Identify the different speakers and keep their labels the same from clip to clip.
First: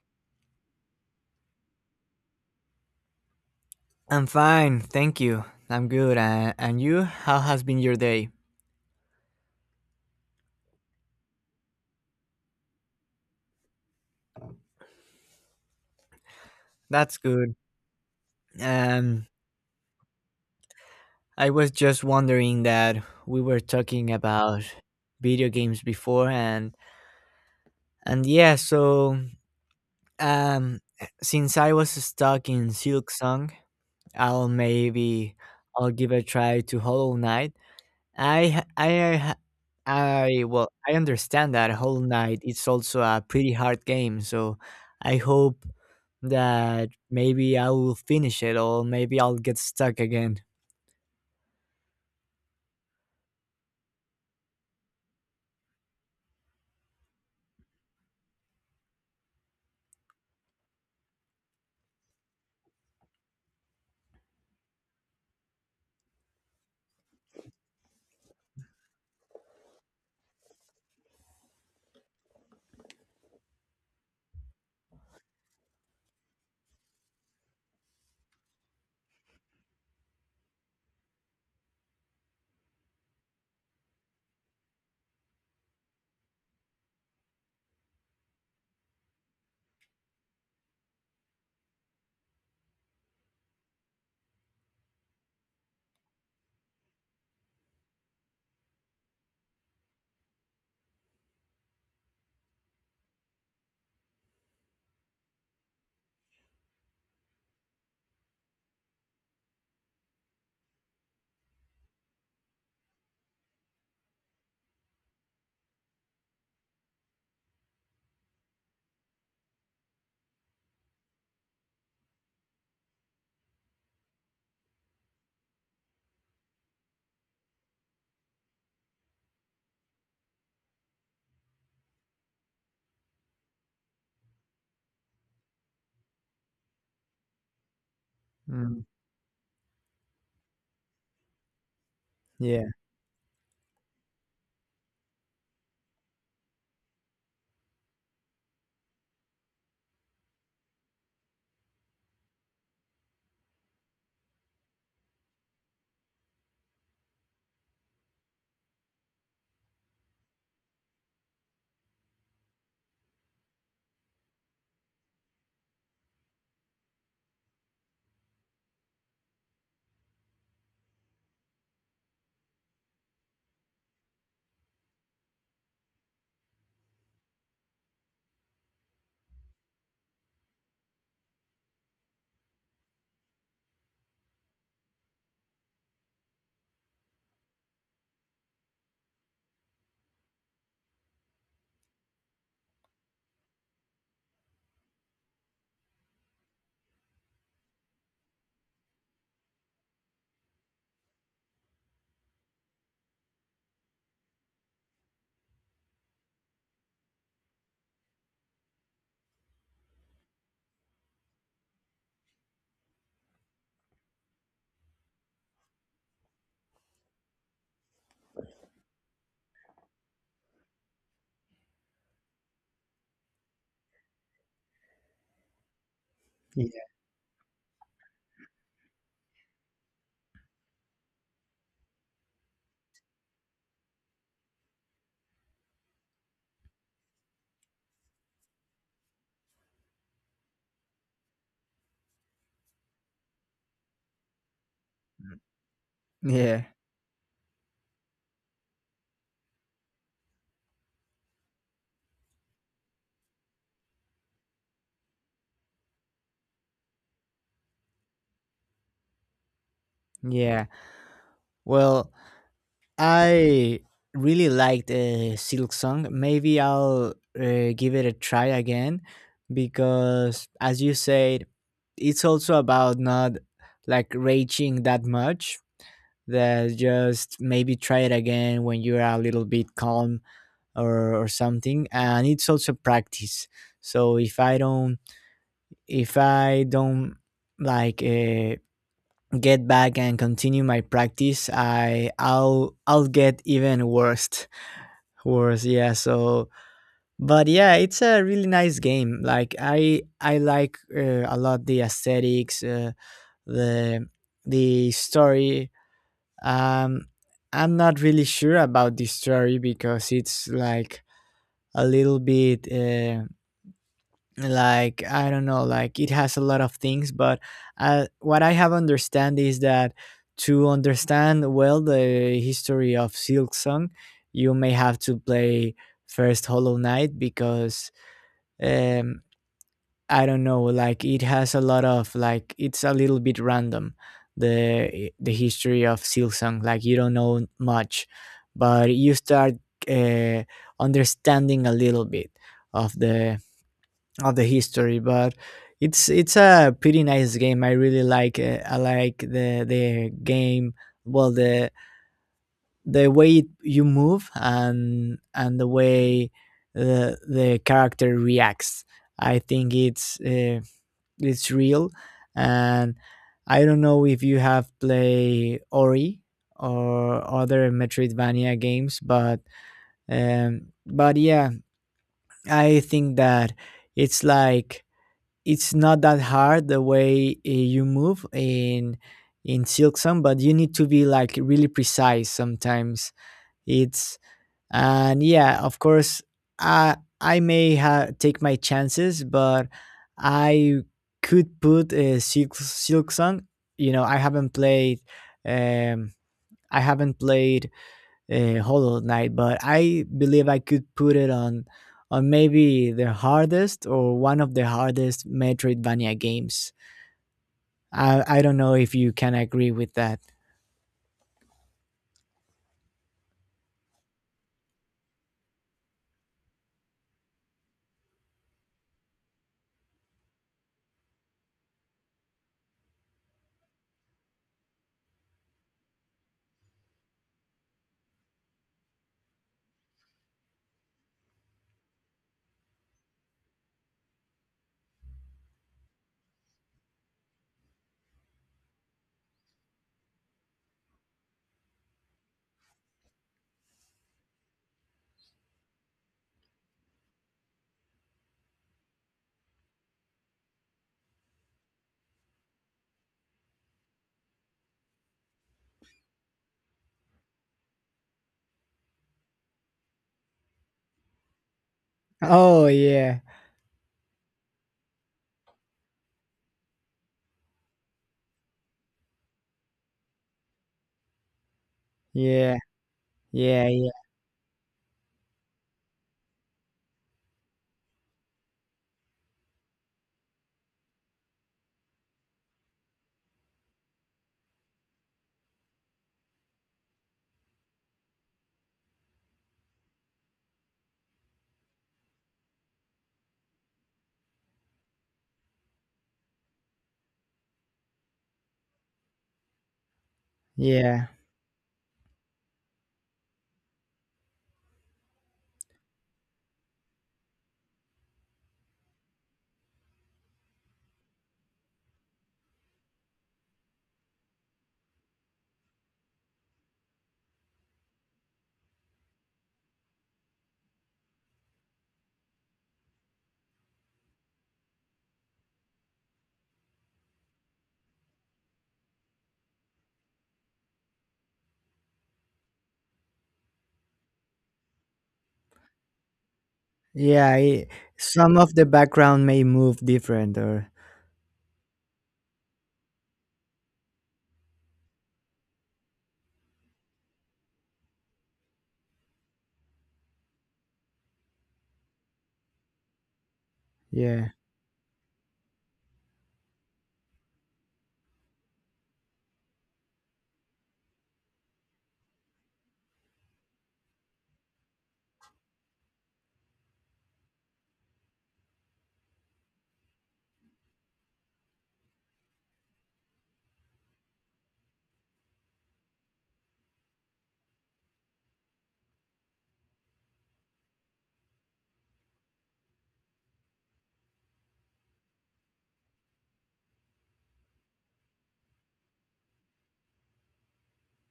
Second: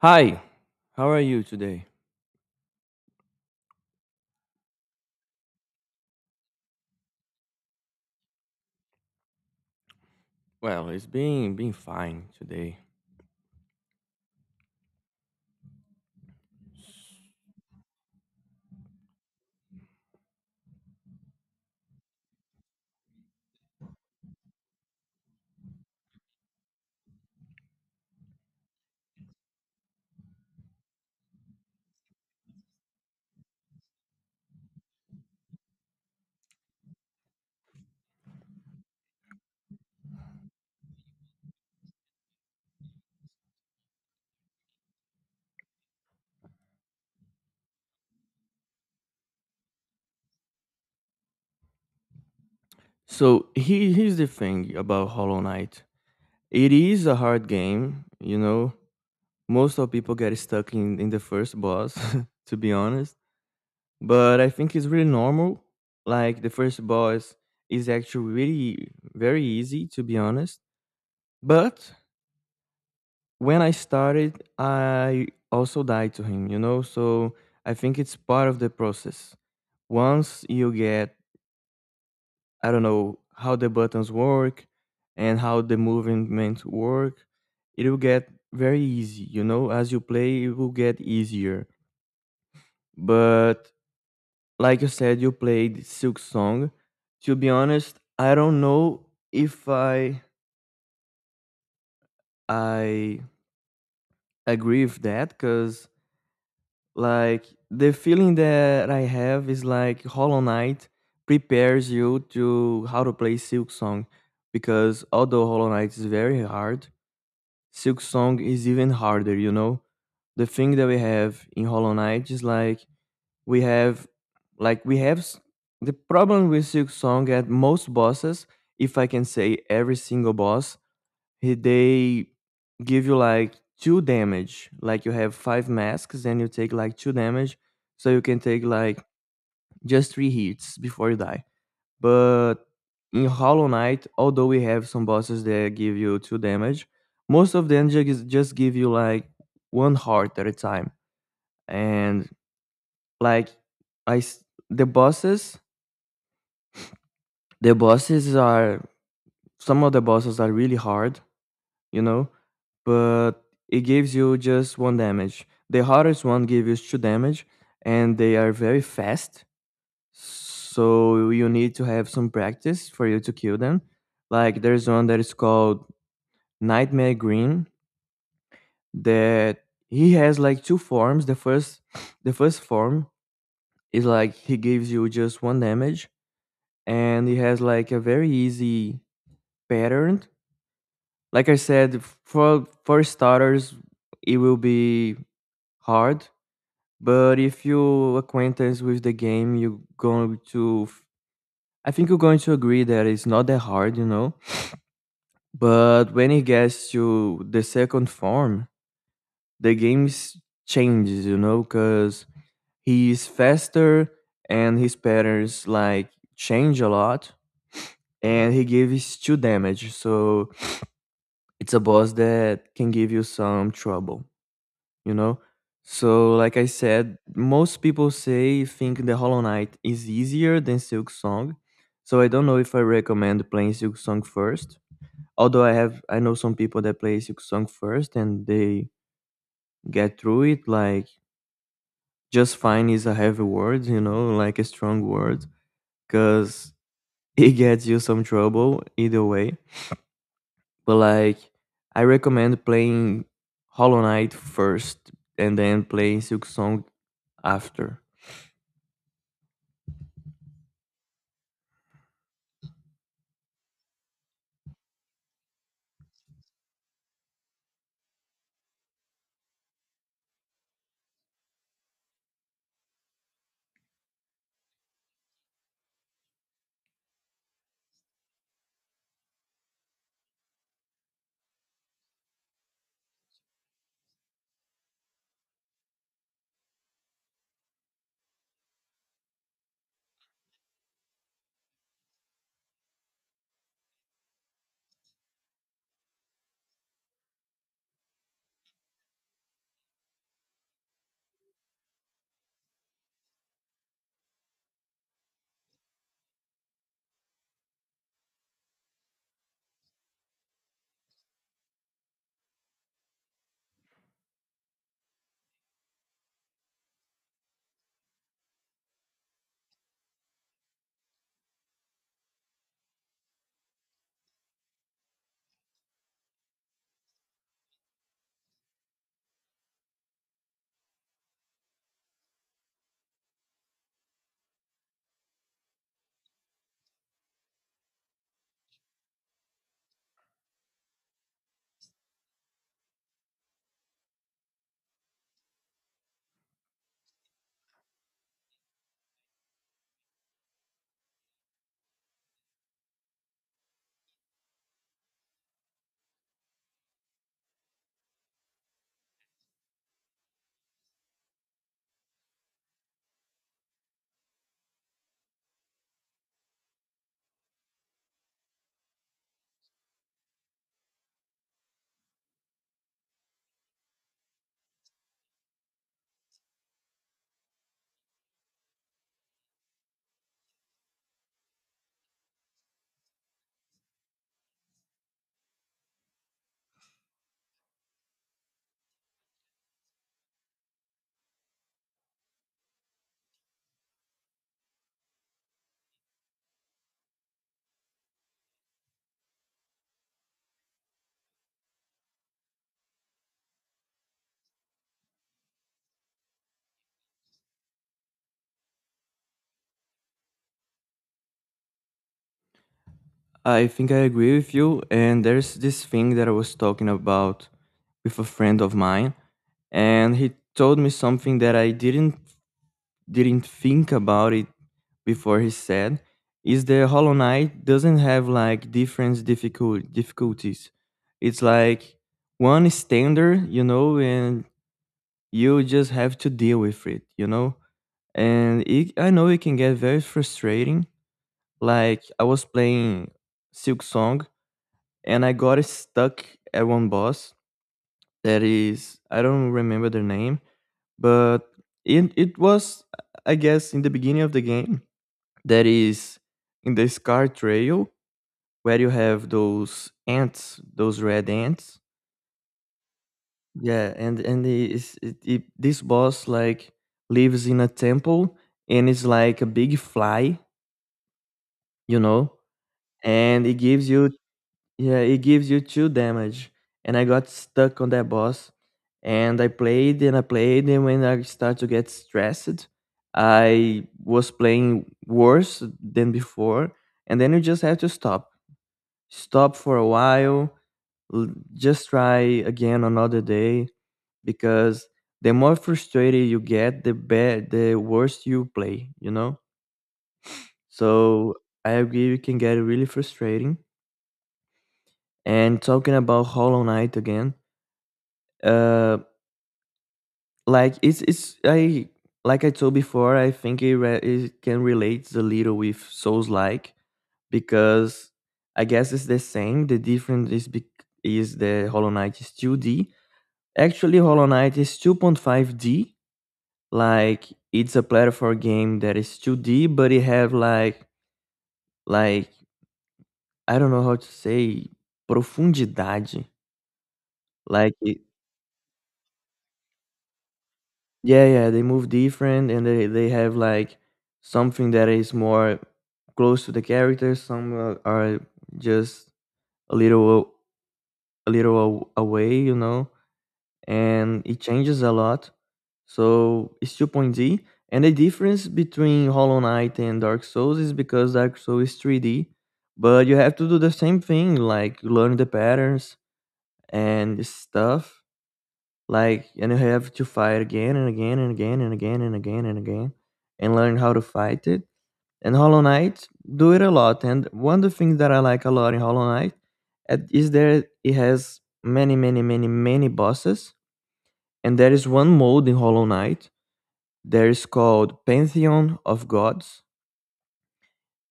Speaker 1: Hi, how are you today?
Speaker 2: I'm fine, thank you. I'm good. And you? How has been your day?
Speaker 1: Well, it's been fine today.
Speaker 2: That's good. Um, I was just wondering that we were talking about video games before, and yeah, so um, since I was stuck in Silk Song, I'll maybe I'll give a try to Hollow Knight. I well, I understand that whole night. It's also a pretty hard game, so I hope that maybe I will finish it, or maybe I'll get stuck again.
Speaker 1: So here's the thing about Hollow Knight. It is a hard game, you know. Most of people get stuck in the first boss, to be honest. But I think it's really normal. Like the first boss is actually really very easy, to be honest. But when I started, I also died to him, you know. So I think it's part of the process once you get I don't know how the buttons work and how the movements work, it will get very easy. You know, as you play, it will get easier. But like you said, you played Silk Song. To be honest, I don't know if I agree with that because like the feeling that I have is like Hollow Knight prepares you to how to play Silk Song because although Hollow Knight is very hard, Silk Song is even harder, you know? The thing that we have in Hollow Knight is like we have like we have s- the problem with Silk Song at most bosses, if I can say every single boss, they give you like two damage. Like you have five masks and you take like two damage, so you can take
Speaker 2: Mm,
Speaker 1: like just three hits before you die. But
Speaker 2: yeah,
Speaker 1: in Hollow Knight, although we have some bosses that give you two damage, most of them just give you like one heart at a time. And like I s- the bosses, the bosses are some of the bosses are really hard, you know, but it gives you just one damage. The hardest one gives you two damage, and they are very fast. So you need to have some practice for you to kill them. Like there's one that is called Nightmare Green that he has like two forms. The first the first form is like he gives you just one damage and he has like a very easy pattern. Like I said, for starters it will be hard, but if you acquaintance with the game you're going to I think you're going to agree that it's not that hard, you know. But when it gets to the second form, the games changes, you know, because he is faster and his patterns like change a lot and he gives two damage. So it's a boss that can give you some trouble, you know? So like I
Speaker 2: yeah,
Speaker 1: said, most people say think the Hollow Knight is easier than Silk Song. So I don't know if I recommend playing Silk Song first. Although I know some people that play Silk Song first and they get through it like just fine is a heavy word, you know, like a strong word
Speaker 2: yeah,
Speaker 1: because it gets you some trouble either way. But like, I recommend playing Hollow Knight first and then playing Silk Song after.
Speaker 2: yeah. Well, I really liked Silk Song. Maybe I'll give it a try again because, as you said, it's also about not like raging that much, that just maybe try it again when you're a little bit calm or something, and it's also practice. So if I don't like get back and continue my practice, I'll get even worse. Yeah. So but yeah, it's a really nice game. Like I like a lot the aesthetics, the story. Um, I'm not really sure about this story because it's like a little bit, like I don't know, like it has a lot of things. But what I have understand is that to understand well the history of Silk Song, you may have to play first Hollow Knight because um, I don't know, like it has a lot of, like, it's a little bit random, the history of Silsong. Like you don't know much, but you start uh, understanding a little bit of the of the history. But it's a pretty nice game. I really like, I like the game. Well, the way you move, and the way the character reacts. I think it's real. And I don't know if you have played Ori or other Metroidvania games, but yeah, I think that it's like it's not that hard the way you move in Silksong, but you need to be like really precise sometimes. It's. And yeah, of course, i I may take my chances. But I could put a Silk Song you know i haven't played um I haven't played Hollow Knight, but I believe I could put it on maybe the hardest or one of the hardest Metroidvania games. I don't know if you can agree with that.
Speaker 1: I think I agree with you. And there's this thing that I was talking about with a friend of mine, and he told me something that I didn't think about it before he said is the Hollow Knight doesn't have like different difficulties. It's like one standard, you know, and you just have to deal with it, you know. And it, I know it can get very frustrating. Like I was playing Silk Song and I got stuck at one boss that is I don't remember the name, but it was I guess in the beginning of the game that is in the Scar Trail where you have those ants, those red ants.
Speaker 2: Oh yeah,
Speaker 1: Yeah, and this boss like lives in a temple and it's like a big fly, you know,
Speaker 2: yeah,
Speaker 1: and it
Speaker 2: yeah,
Speaker 1: gives
Speaker 2: yeah,
Speaker 1: you yeah, it gives you two damage. And I got stuck on that boss, and I played and I played, and when I start to get stressed, I was playing worse than before, and then you just have to stop for a while, l- just try again another day because the more frustrated you get, the worse you play, you know?
Speaker 2: yeah.
Speaker 1: So I agree it can get really frustrating. And talking about Hollow Knight again, uh, like it's I like I told before, I think it can relate a little with Souls like because I guess it's the same. The difference is bec- is the Hollow Knight is 2D. Actually, Hollow Knight is 2.5D. Like it's a platform game that is 2D, but it have like like I don't know how to say profundidade.
Speaker 2: Yeah, I
Speaker 1: Like it,
Speaker 2: some of the background may move different. Or
Speaker 1: yeah, yeah, they move different and they have like something that is more close to the character. Some are just a little away, you know, and
Speaker 2: yeah.
Speaker 1: it changes a lot. So it's 2.D. And the difference between Hollow Knight and Dark Souls is because Dark Souls is 3D, but you have to do the same thing, like learn the patterns and stuff. Like, and you have to fight again and again and again and again and again and again and learn how to fight it. And Hollow Knight do it a lot. And one of the things that I like a lot in Hollow Knight is that it has many, many, many, many bosses. And there is one mode in Hollow Knight there is called Pantheon of Gods.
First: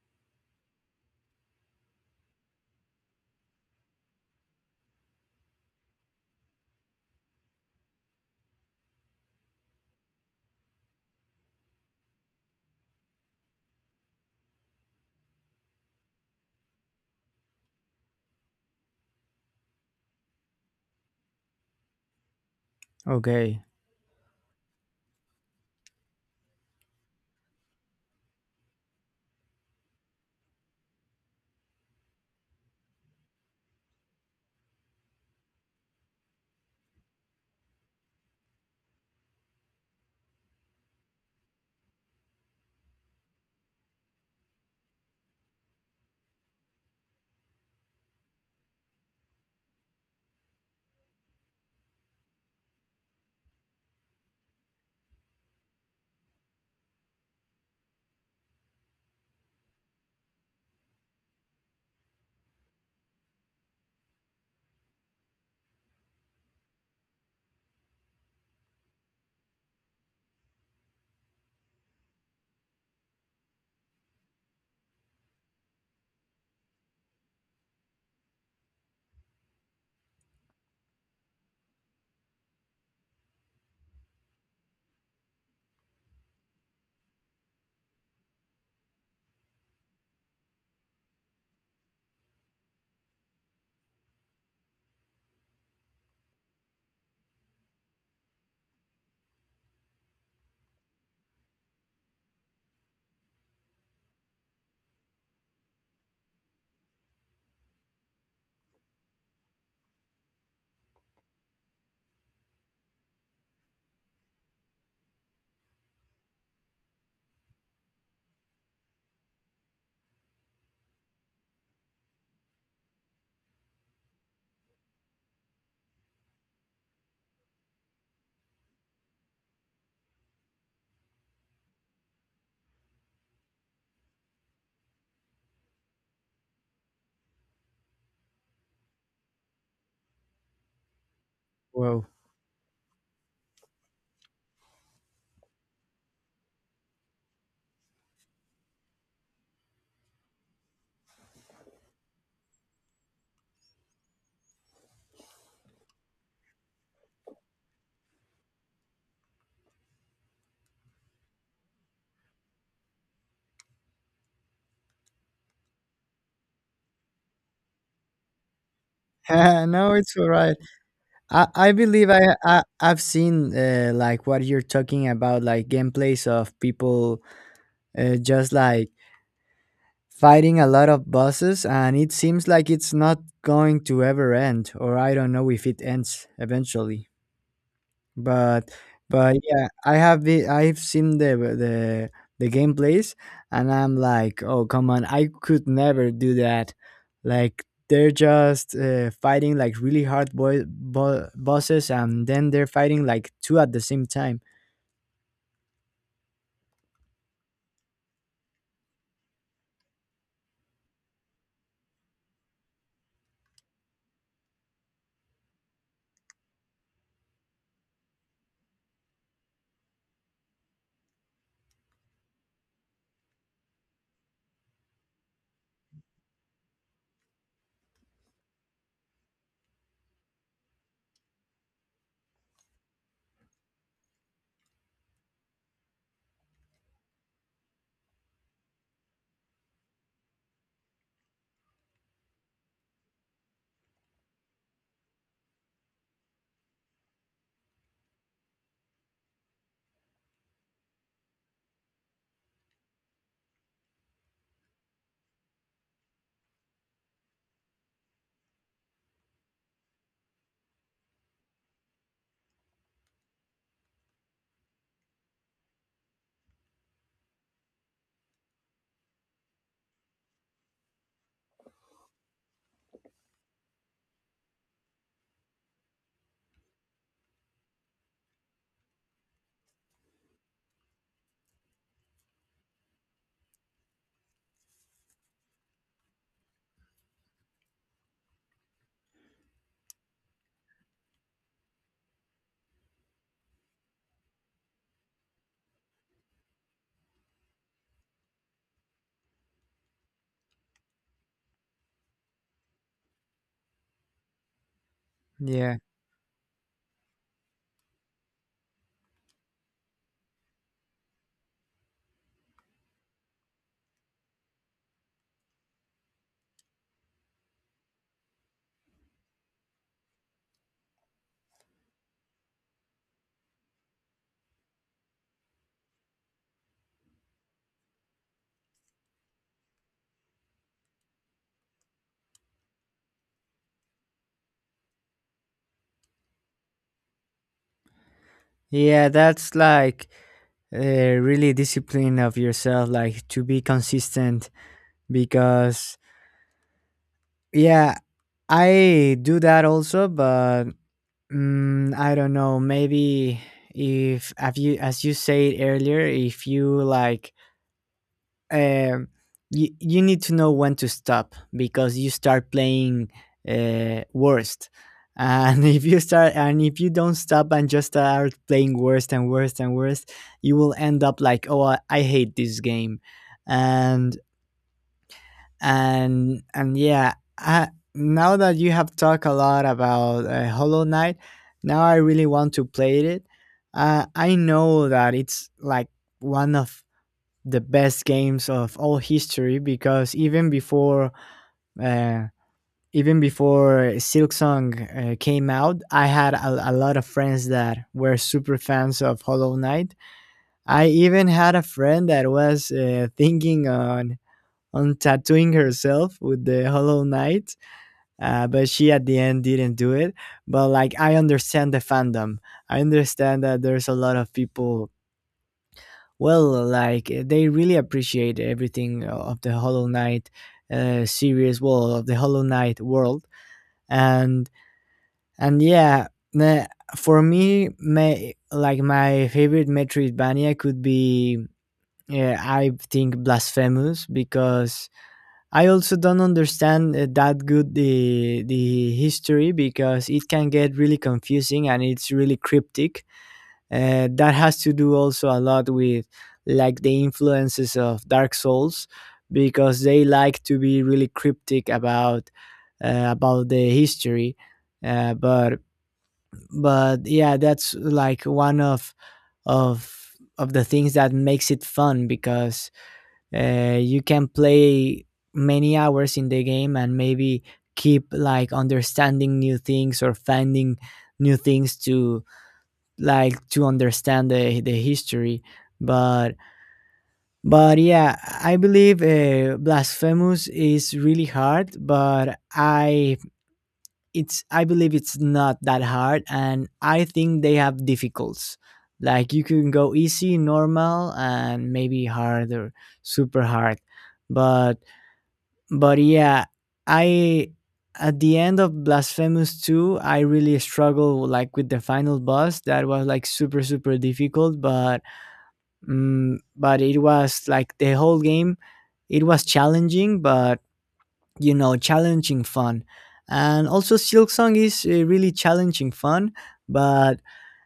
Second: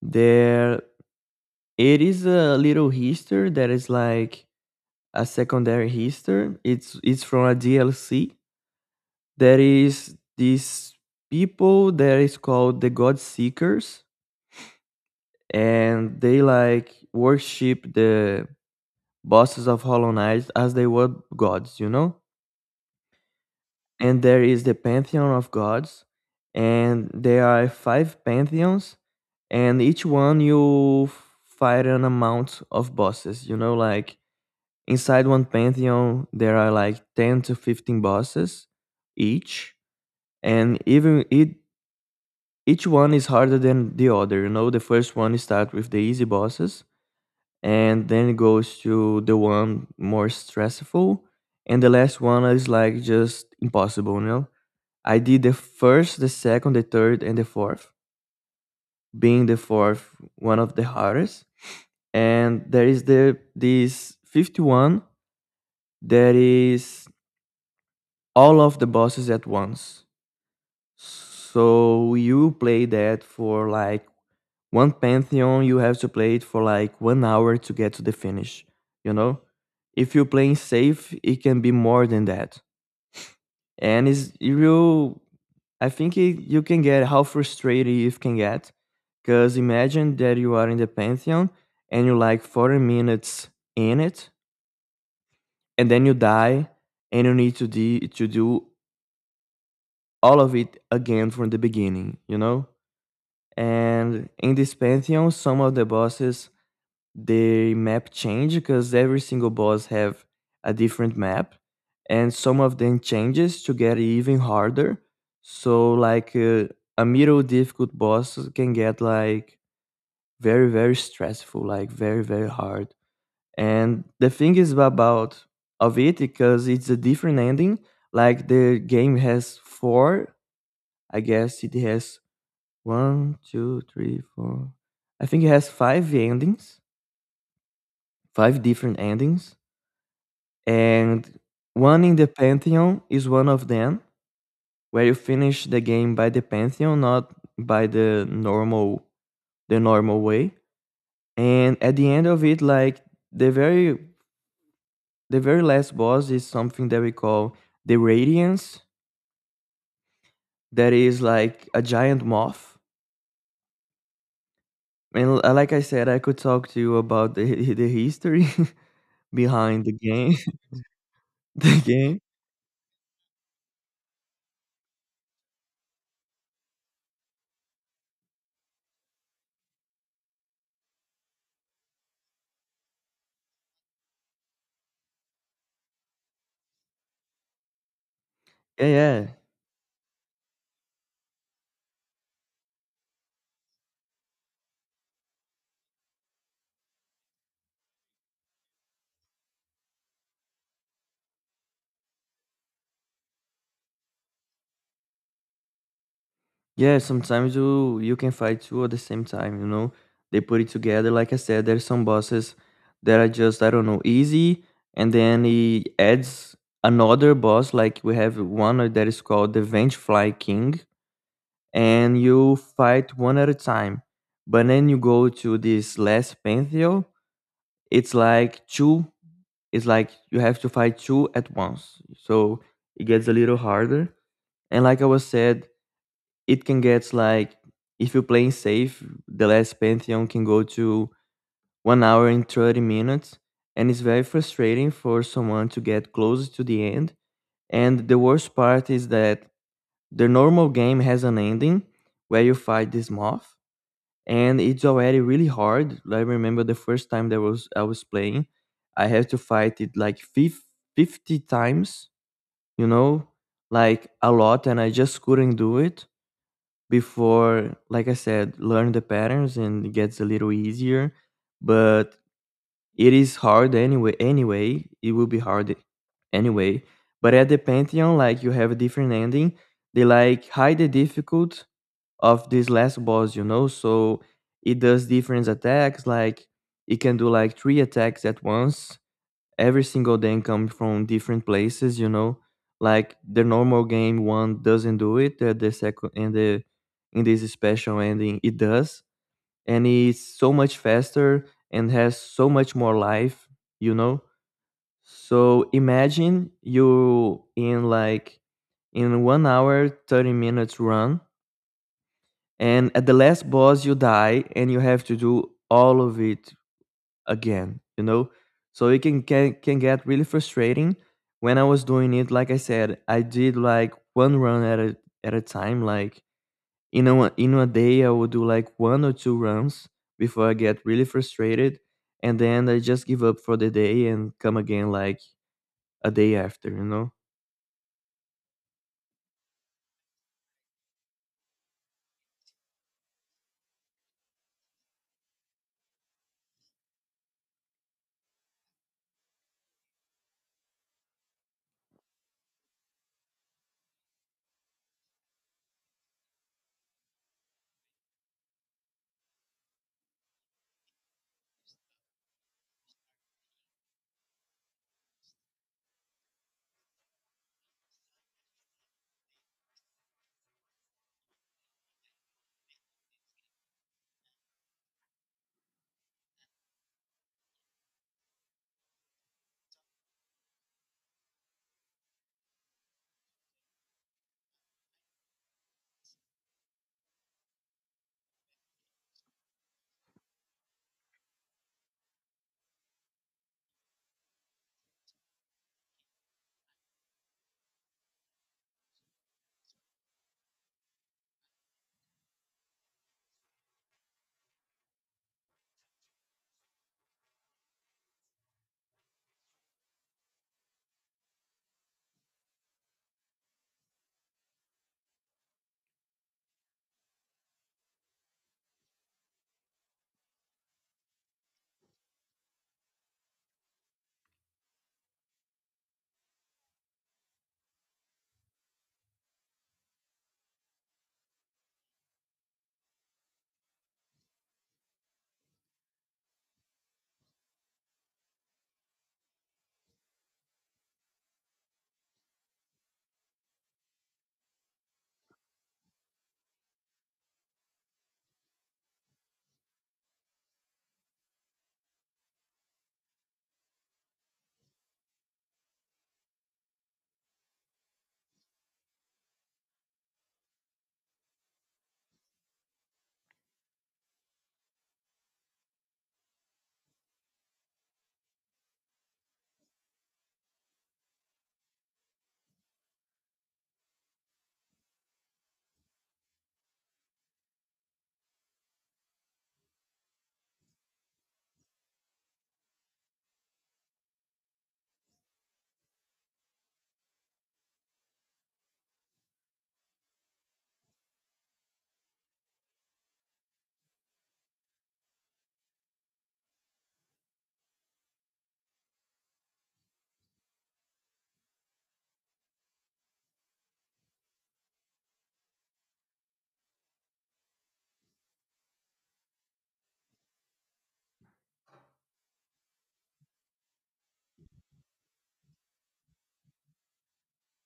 Speaker 1: There it is a little history that is like a secondary history. It's from a DLC. There is this people that is called the God Seekers, and they like worship the bosses of Hollow Knight as they were gods, you know?
Speaker 2: Okay.
Speaker 1: And there is the pantheon of gods, and there are five pantheons, and each one you fight an amount of bosses, you know, like inside one pantheon there are like 10 to 15 bosses each. And even it each one is harder than the other, you know, the first one you start with the easy bosses and then it goes to the one more stressful and the last one is like just impossible, you know. I did the first, the second, the third, and the fourth, being the fourth one of the hardest. And there is the this 51 that is all of the bosses at once. So you play that for like one pantheon, you have to play it for like 1 hour to get to the finish. You know, if you're playing safe, it can be more than that. And it's it real I think you can get how frustrated you can get because imagine that you are in the pantheon and you're like 40 minutes in it and then you die and you need to, to do all of it again from the beginning, you know. And in this pantheon some of the bosses the map change because every single boss have a different map and some of them changes to get even harder. So like a middle difficult boss can get like very stressful, like very hard. And the thing is about of it because it's a different ending, like the game has four, I guess it has 1, 2, 3, 4, I think it has five endings, five different endings. And one
Speaker 2: Well,
Speaker 1: in the Pantheon is one of them, where you finish the game by the Pantheon, not by the normal way. And at the end of it, like the very the very last boss is something that we call the Radiance, that is like a giant moth. And like I said, I could talk to you about the the history behind the
Speaker 2: no, it's all
Speaker 1: game.
Speaker 2: right. I, I
Speaker 1: the
Speaker 2: believe
Speaker 1: game.
Speaker 2: I've seen, like what you're talking about, like gameplays of people, just like fighting a lot of bosses, and it seems like it's not going to ever end, or I don't know if it ends eventually. but
Speaker 1: Yeah, yeah.
Speaker 2: but yeah, I've seen the gameplays, and I'm like, oh, come on, I could never do that. Like they're just, fighting like really hard bosses, and then they're fighting like two at the same time.
Speaker 1: Yeah, sometimes you can fight two at the same time, you know. They put it together. Like I said, there's some bosses that are just, I don't know, easy, and then he adds another boss, like we have one that is called the Vengefly King, and you fight one at a time. But then you go to this last Pantheon, it's like two, it's like you have to fight two at once. So it gets a little harder. And like I was said, it can get like if you're playing safe, the last Pantheon can go to 1 hour and 30 minutes, and it's very frustrating for someone to get close to the end. And the worst part is that the normal game has an ending where you fight this moth, and it's already really hard. Like, I remember the first time that was I was playing, I had to fight it like 50 times, you know, like a lot, and I just couldn't do it before, like I said, learn the patterns and it gets a little easier. But it is hard anyway. Anyway, it will be hard anyway. But at the Pantheon, like you have a different ending. They like hide the difficult of this last boss. So it does different attacks. Like it can do like three attacks at once, every single day come from different places. Like the normal game one doesn't do it, the second and the in this special ending it does, and it's so much faster and has so much more life you know so
Speaker 2: Yeah,
Speaker 1: imagine you in like in 1 hour 30 minutes run, and at the last boss you die and you have to do all of it again. So it can get really frustrating. When I was doing it, like I said, I did like one run at a time. Like in a day I would do like one or two runs before I get really frustrated, and then I just give up for the day and come again like a day after.
Speaker 2: yeah, that's like, really discipline of yourself, like to be consistent, because yeah, I do that also. But I don't know. Maybe if have you, as you said earlier, if you like, um, you need to know when to stop, because you start playing, worst, and if you start, and if you don't stop and just start playing worst and worst and worst, you will end up like, oh, I hate this game. And and and yeah, now that you have talked a lot about, Hollow Knight, now I really want to play it. I know that it's like one of the best games of all history, because uh, even before Silk Song came out, I had a lot of friends that were super fans of Hollow Knight. I even had a friend that was, thinking on tattooing herself with the Hollow Knight, but she at the end didn't do it. But like, I understand the fandom. I understand that there's a lot of people. Well, like, they really appreciate everything of the Hollow Knight, series, well, of the Hollow Knight world. And and yeah, the- for me, like my favorite Metroidvania could be, yeah, I think Blasphemous, because I also don't understand, that good, the history, because it can get really confusing, and it's really cryptic. That has to do also a lot with, like, the influences of Dark Souls, because they like to be really cryptic about the history. Uh, but but yeah, that's like one of of the things that makes it fun, because, you can play many hours in the game and maybe keep like understanding new things, or finding new things to, like, to understand the history. But but yeah, I believe, Blasphemous is really hard, but I believe it's not that hard, and I think they have difficulties, like you can go easy, normal, and maybe hard, or super hard. But but yeah, I, at the end of Blasphemous 2, I really struggled like with the final boss. That was like super super difficult, but, but it was like the whole game, it was challenging, but, challenging fun. And also Silksong is, really challenging fun, but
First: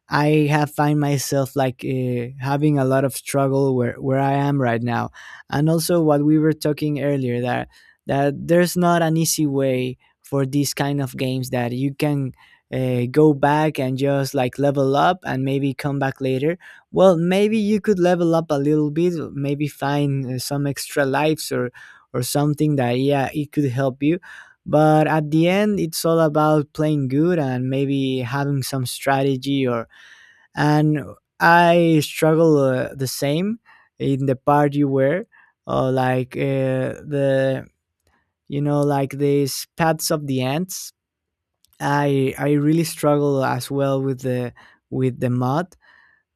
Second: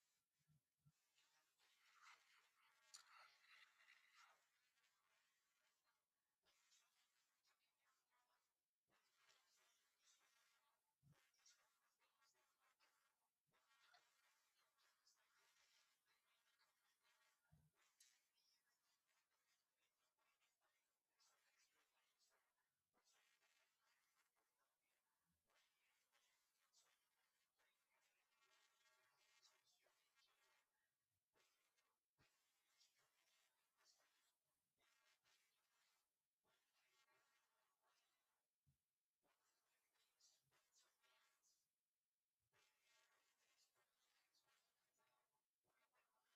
Speaker 2: I have find myself like, having a lot of struggle where I am right now. And also, what we were talking earlier, that there's not an easy way for these kind of games, that you can, go back and just like level up and maybe come back later. Well, maybe you could level up a little bit, maybe find, some extra lives, or something that, yeah, it could help you. But at the end, it's all about playing good and maybe having some strategy. Or and I struggle, the same, in the part you were, or like, the, like, these paths of the ants. I really struggle as well with the mud.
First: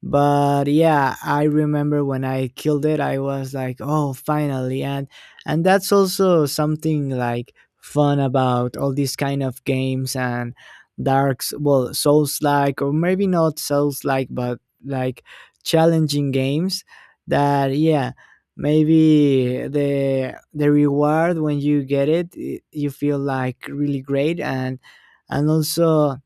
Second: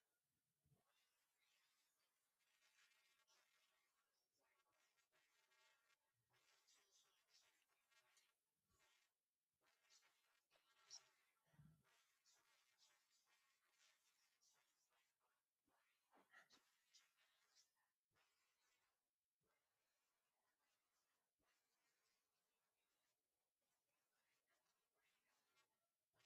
Speaker 2: But yeah, I remember when I killed it, I was like, oh, finally. And that's also something, like, fun about all these kind of games, and, darks well souls like, or maybe not souls like, but, like, challenging games. That, yeah, maybe the reward, when you get it, you feel like really great. And also,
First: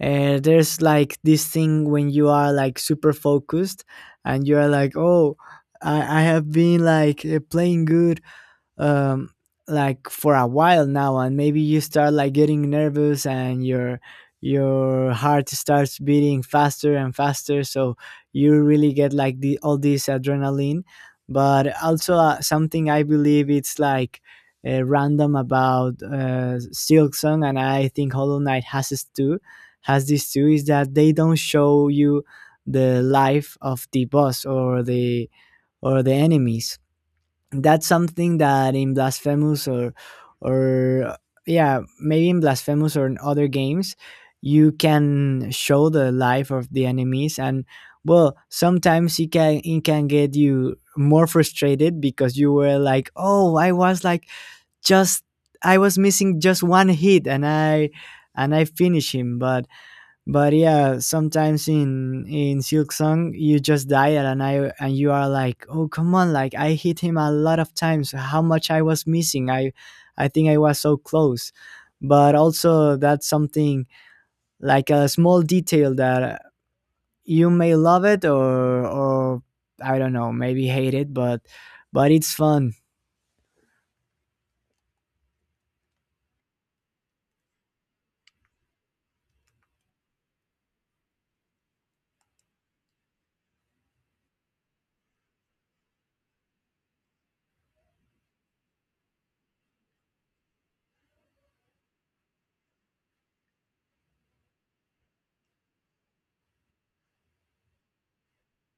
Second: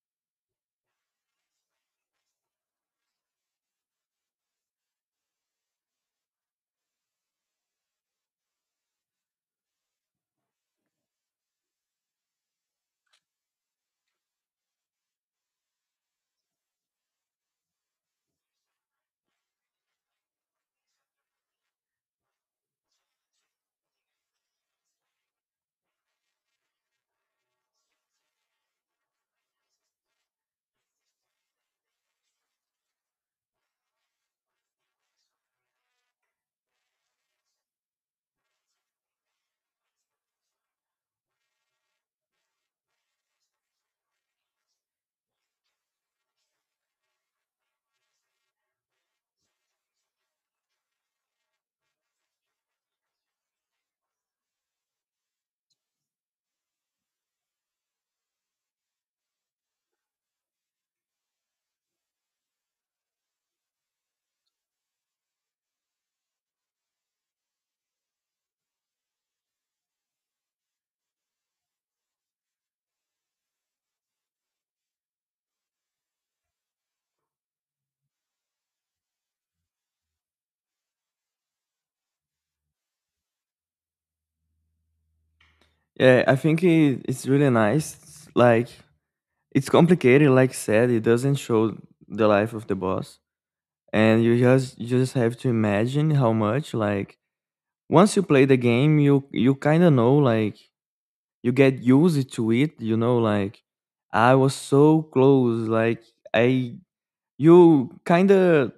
Speaker 2: there's like this thing, when you are like super focused, and you're like, oh, I have been like, playing good, um like, for a while now, and maybe you start like getting nervous, and your heart starts beating faster and faster, so you really get like the all this adrenaline. But also, something I believe it's like, random about, Silksong, and I think Hollow Knight has this too, is that they don't show you the life of the boss, or the enemies. That's something that in Blasphemous, or, yeah, maybe in Blasphemous or in other games, you can show the life of the enemies. And well, sometimes it can, it can get you more frustrated, because you were like, oh, I was like, just, I was missing just one hit, and I, and I finished him. But yeah, sometimes in Silk Song, you just die, and I and you are like, oh, come on, like, I hit him a lot of times. How much I was missing? I think I was so close. But also, that's something like a small detail that you may love it, or, I don't know, maybe hate it. But it's fun.
Speaker 1: Yeah, I think it's really nice. It's like it's complicated. Like I said, it doesn't show the life of the boss, and you just have to imagine how much. Like once you play the game, you kind of know. Like you get used to it you know like I was so close, like I you kind of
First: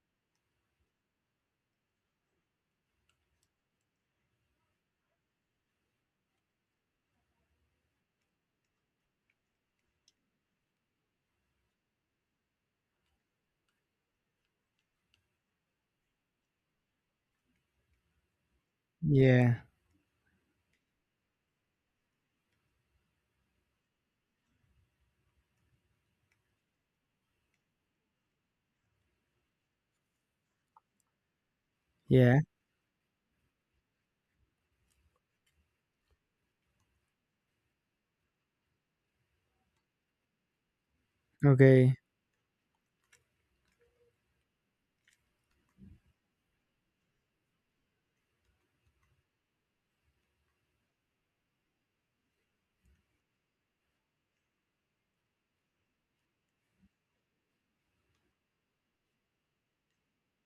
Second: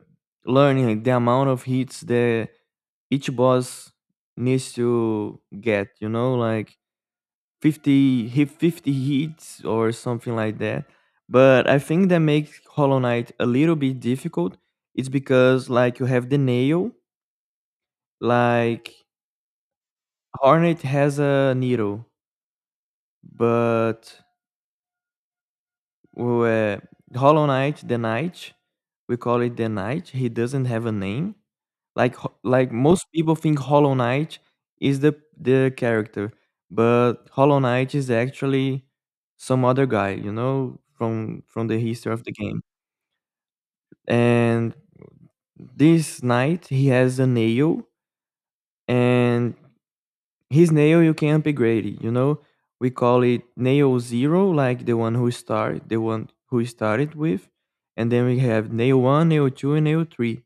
Speaker 1: learning, like, the amount of hits that each boss needs to get, you know, like 50 hit 50 hits or something like that. But I think that makes Hollow Knight a little bit difficult. It's because like you have the nail, like
Speaker 2: Yeah,
Speaker 1: Hornet has a needle. But where Hollow Knight, the Knight, we call it the Knight. He doesn't have a name. Like
Speaker 2: yeah.
Speaker 1: like most people think Hollow Knight is the character, but Hollow Knight is actually some other guy, from the
Speaker 2: Okay,
Speaker 1: history of the game. And this knight, he has a nail, and his nail you can upgrade it. We call it nail zero, like the one who started with. And then we have nail one, nail two, and nail three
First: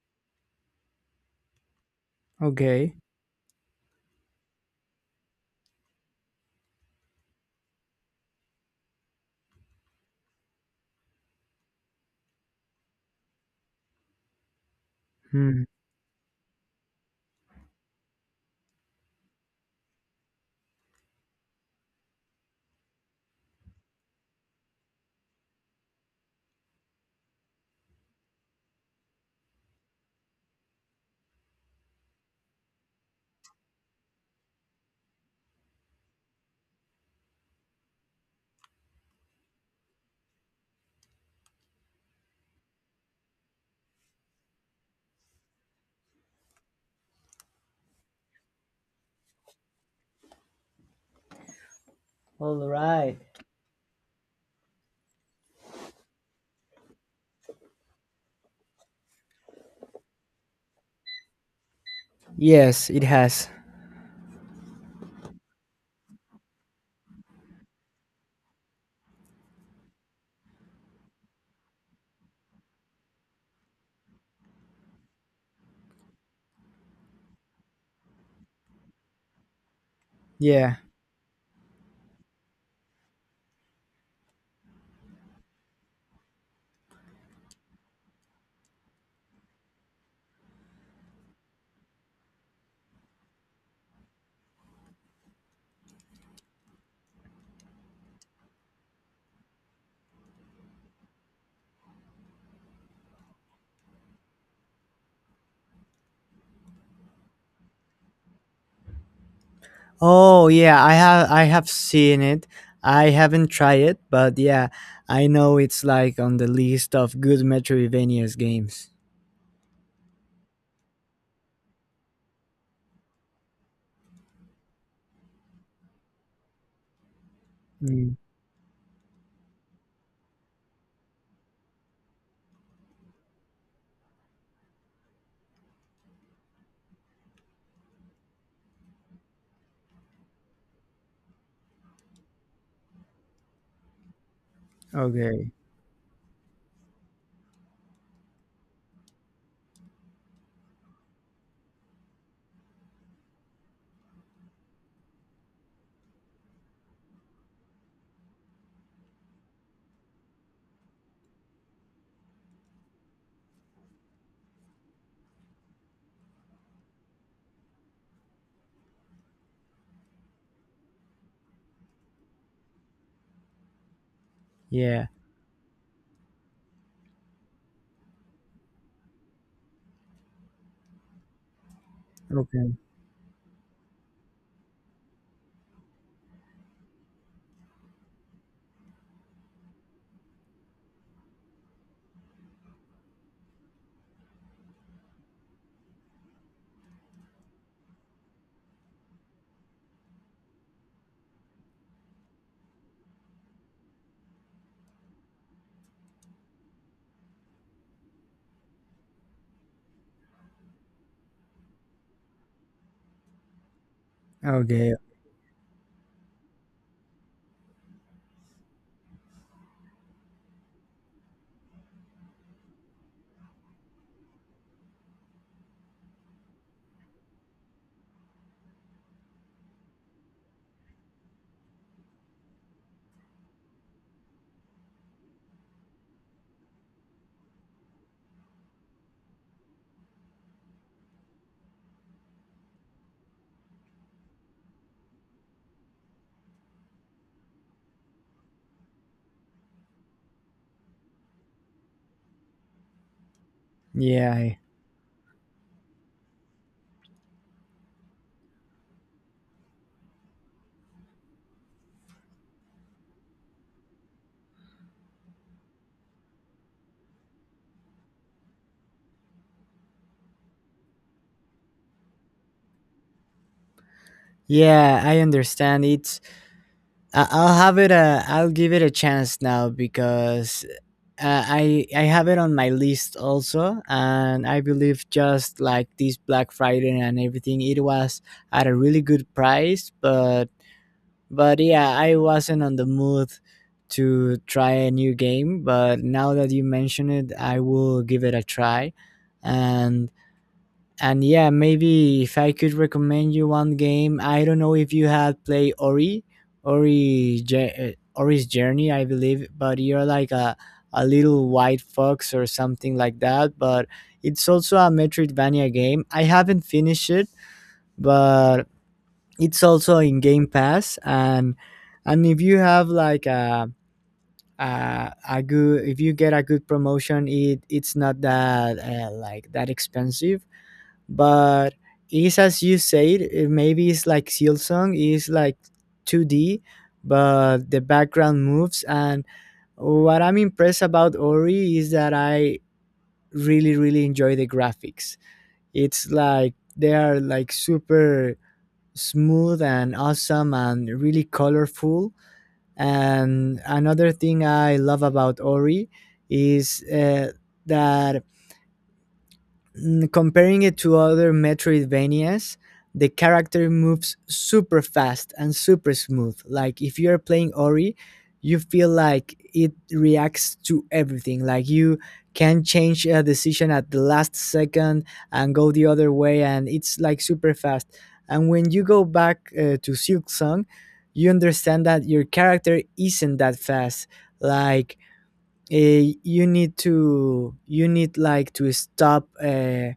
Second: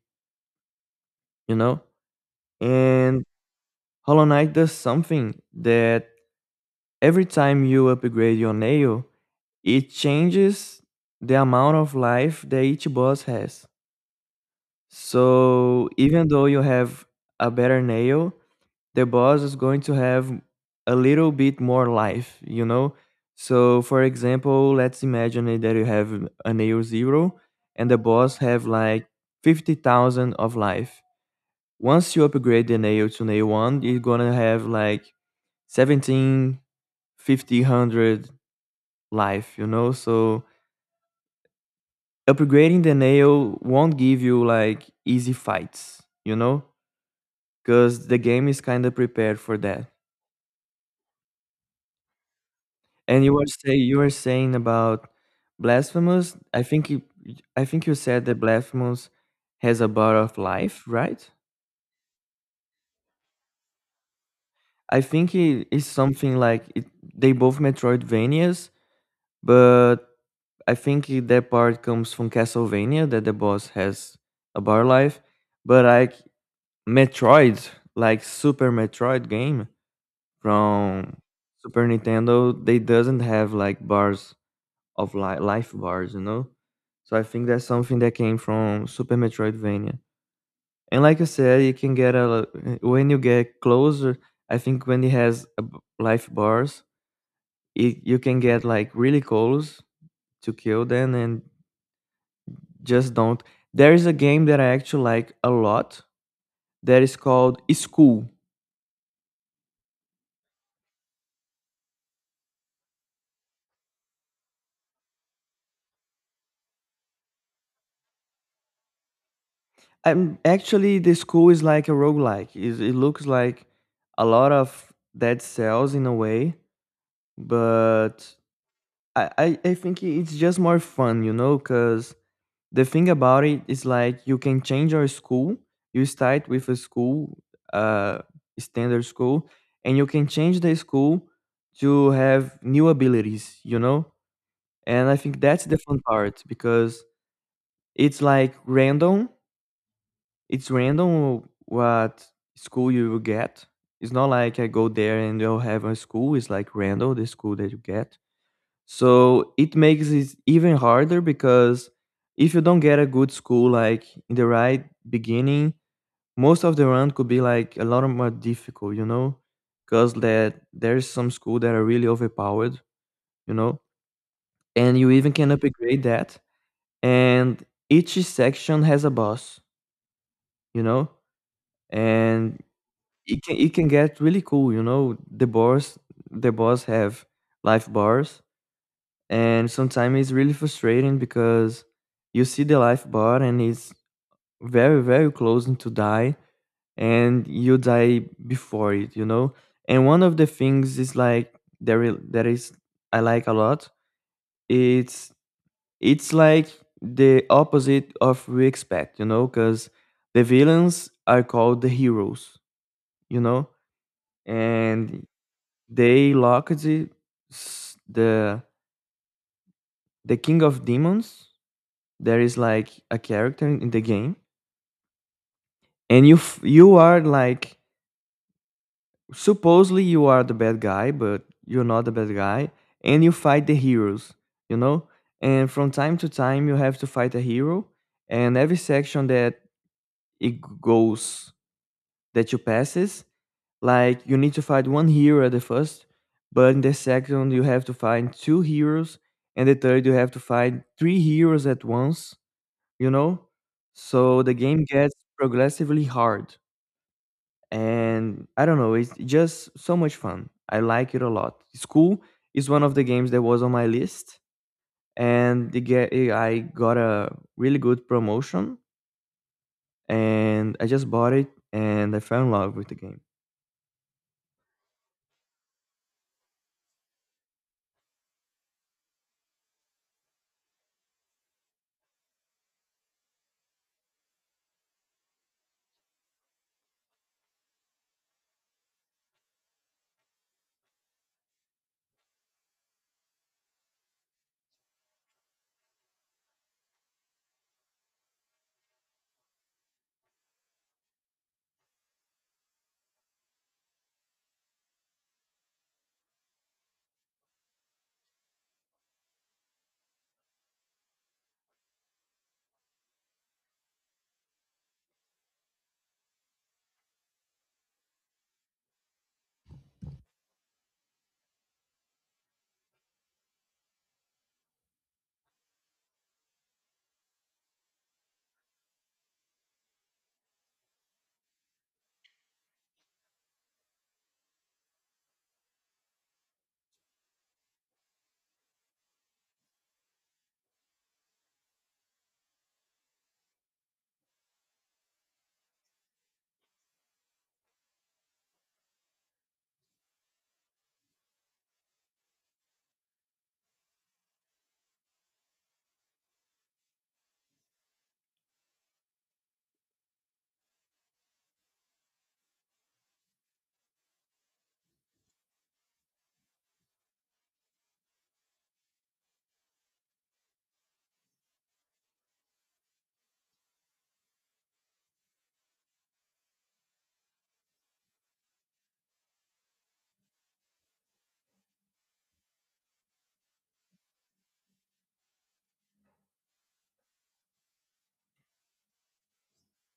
Speaker 1: you know
Speaker 2: okay.
Speaker 1: and Hollow Knight does something that every time you upgrade your nail, it changes the amount of life that each boss has.
Speaker 2: Hmm.
Speaker 1: So even though you have a better nail, the boss is going to have a little bit more life, you know? So for example, let's imagine it that you have a nail zero and the boss have like 50,000 of life. Once you upgrade the nail to nail one, you're gonna have like 17, 50, 100 life, you know? So upgrading the nail won't give you like easy fights, you know? Because the game is kind of prepared for that.
Speaker 2: All right.
Speaker 1: And you were saying about Blasphemous. I think you said that Blasphemous has a bar of life, right?
Speaker 2: Yes, it has.
Speaker 1: I think it is something like it, they both Metroidvanias, but I think that part comes from Castlevania, that the boss has a bar life. But like Metroid, like Super Metroid game
Speaker 2: Yeah.
Speaker 1: from Super Nintendo, they doesn't have like bars of life bars, you know? So I think that's something that came from Super Metroidvania. And like I said, you can get a when you get closer. I think when it has a life bars, it, you can get like really close to kill them, and just don't. There is a game that I actually like a lot that is called School.
Speaker 2: Oh yeah, I have seen it. I haven't tried it, but yeah, I know it's like on the list of good Metroidvanias games.
Speaker 1: I'm actually the school is like a roguelike. It looks like a lot of dead cells in a way, but
Speaker 2: Mm,
Speaker 1: I think it's just more fun, because the thing about it is like you can change your school. You start with a school, uh, standard school, and you can change the school to have new abilities, you know? And I think
Speaker 2: okay.
Speaker 1: that's the fun part because it's like random. It's random what school you will get. It's not like I go there and you'll have a school. It's like random, the school that you get, so it makes it even harder because if you don't get a good school like in the right beginning, most of the run could be like a lot more difficult, you know, because that there's some school that are really overpowered, you know, and
Speaker 2: Yeah.
Speaker 1: you even can upgrade that. And each section has a boss, you know, and
Speaker 2: Okay.
Speaker 1: it can get really cool. The bars the boss have life bars, and sometimes it's really frustrating because you see the life bar and it's very very close to die, and you die before it. And one of the things is like, there is, that is I like a lot, it's it's like the opposite of we expect, because the villains are called the heroes you know
Speaker 2: Okay.
Speaker 1: and they locked the s- the the king of demons. There is like a character in the game, and you are like supposedly you are the bad guy, but you're not the bad guy. And you fight the heroes you know and from time to time you have to fight a hero, and every section that it goes, that you passes, like you need to fight one hero at the first, but in the second you have to find two heroes, and the third you have to find three heroes at once, you know?
Speaker 2: Yeah.
Speaker 1: So the game gets progressively hard. And I don't know, it's just so much fun. I like it a lot. School is one of the games that was on my list. And I got a really good promotion. And I just bought it and I fell in love with the game.
Speaker 2: Yeah, I understand. It's I, I'll have it a I'll give it a chance now, because, I have it on my list also, and I believe, just like this Black Friday and everything, it was at a really good price. But yeah, I wasn't on the mood to try a new game, but now that you mention it, I will give it a try. And and yeah, maybe if I could recommend you one game, I don't know if you had played Ori's Journey, I believe, but you're like a little white fox or something like that. But it's also a Metroidvania game. I haven't finished it, but it's also in game pass. And if you have like a good if you get a good promotion, it's not that, like, that expensive. But it's, as you said, it, maybe it's like Seal Song is like 2D, but the background moves. And what I'm impressed about Ori is that I really really enjoy the graphics. It's like they are like super smooth and awesome and really colorful. And another thing I love about Ori is, that, comparing it to other Metroidvanias, the character moves super fast and super smooth. Like, if you're playing Ori, you feel like it reacts to everything. Like you can change a decision at the last second and go the other way, and it's like super fast. And when you go back, to Silk Song, you understand that your character isn't that fast. Like, you need like to stop.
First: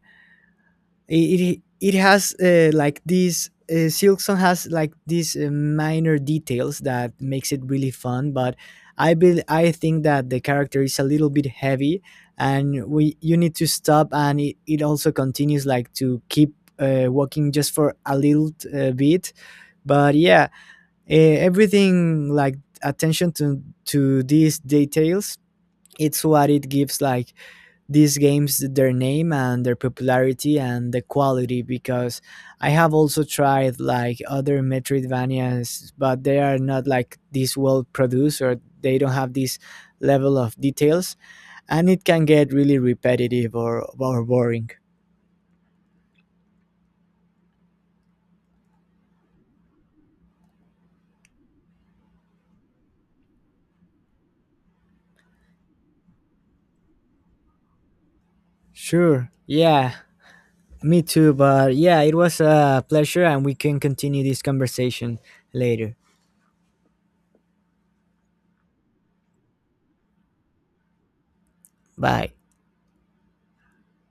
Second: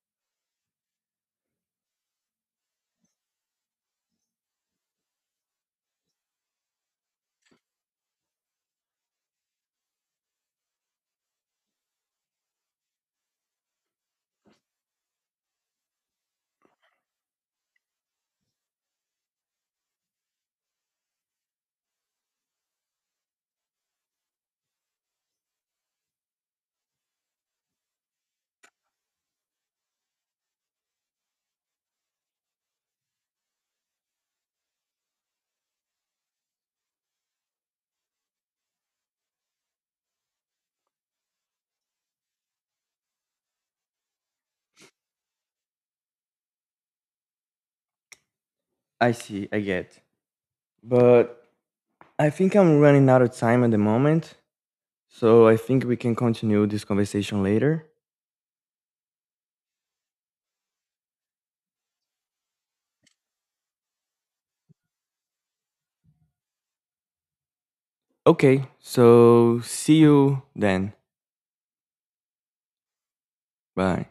Speaker 2: it has, like this, Silkson has like these, minor details that makes it really fun. But I think that the character is a little bit heavy, and we you need to stop, and it also continues like to keep, walking just for a little, bit. But yeah, everything, like, attention to these details, it's what it gives like these games their name and their popularity and the quality, because I have also tried like other Metroidvanias, but they are not like this well produced, or they don't have this level of details, and it can get really repetitive, or boring.
Speaker 1: I see, I get. But I think I'm running out of time at the moment. So I think we can continue this conversation later.
Speaker 2: Sure. Yeah, me too. But yeah, it was a pleasure, and we can continue this conversation later.
Speaker 1: Okay, so see you then.
Speaker 2: Bye.
Speaker 1: Bye.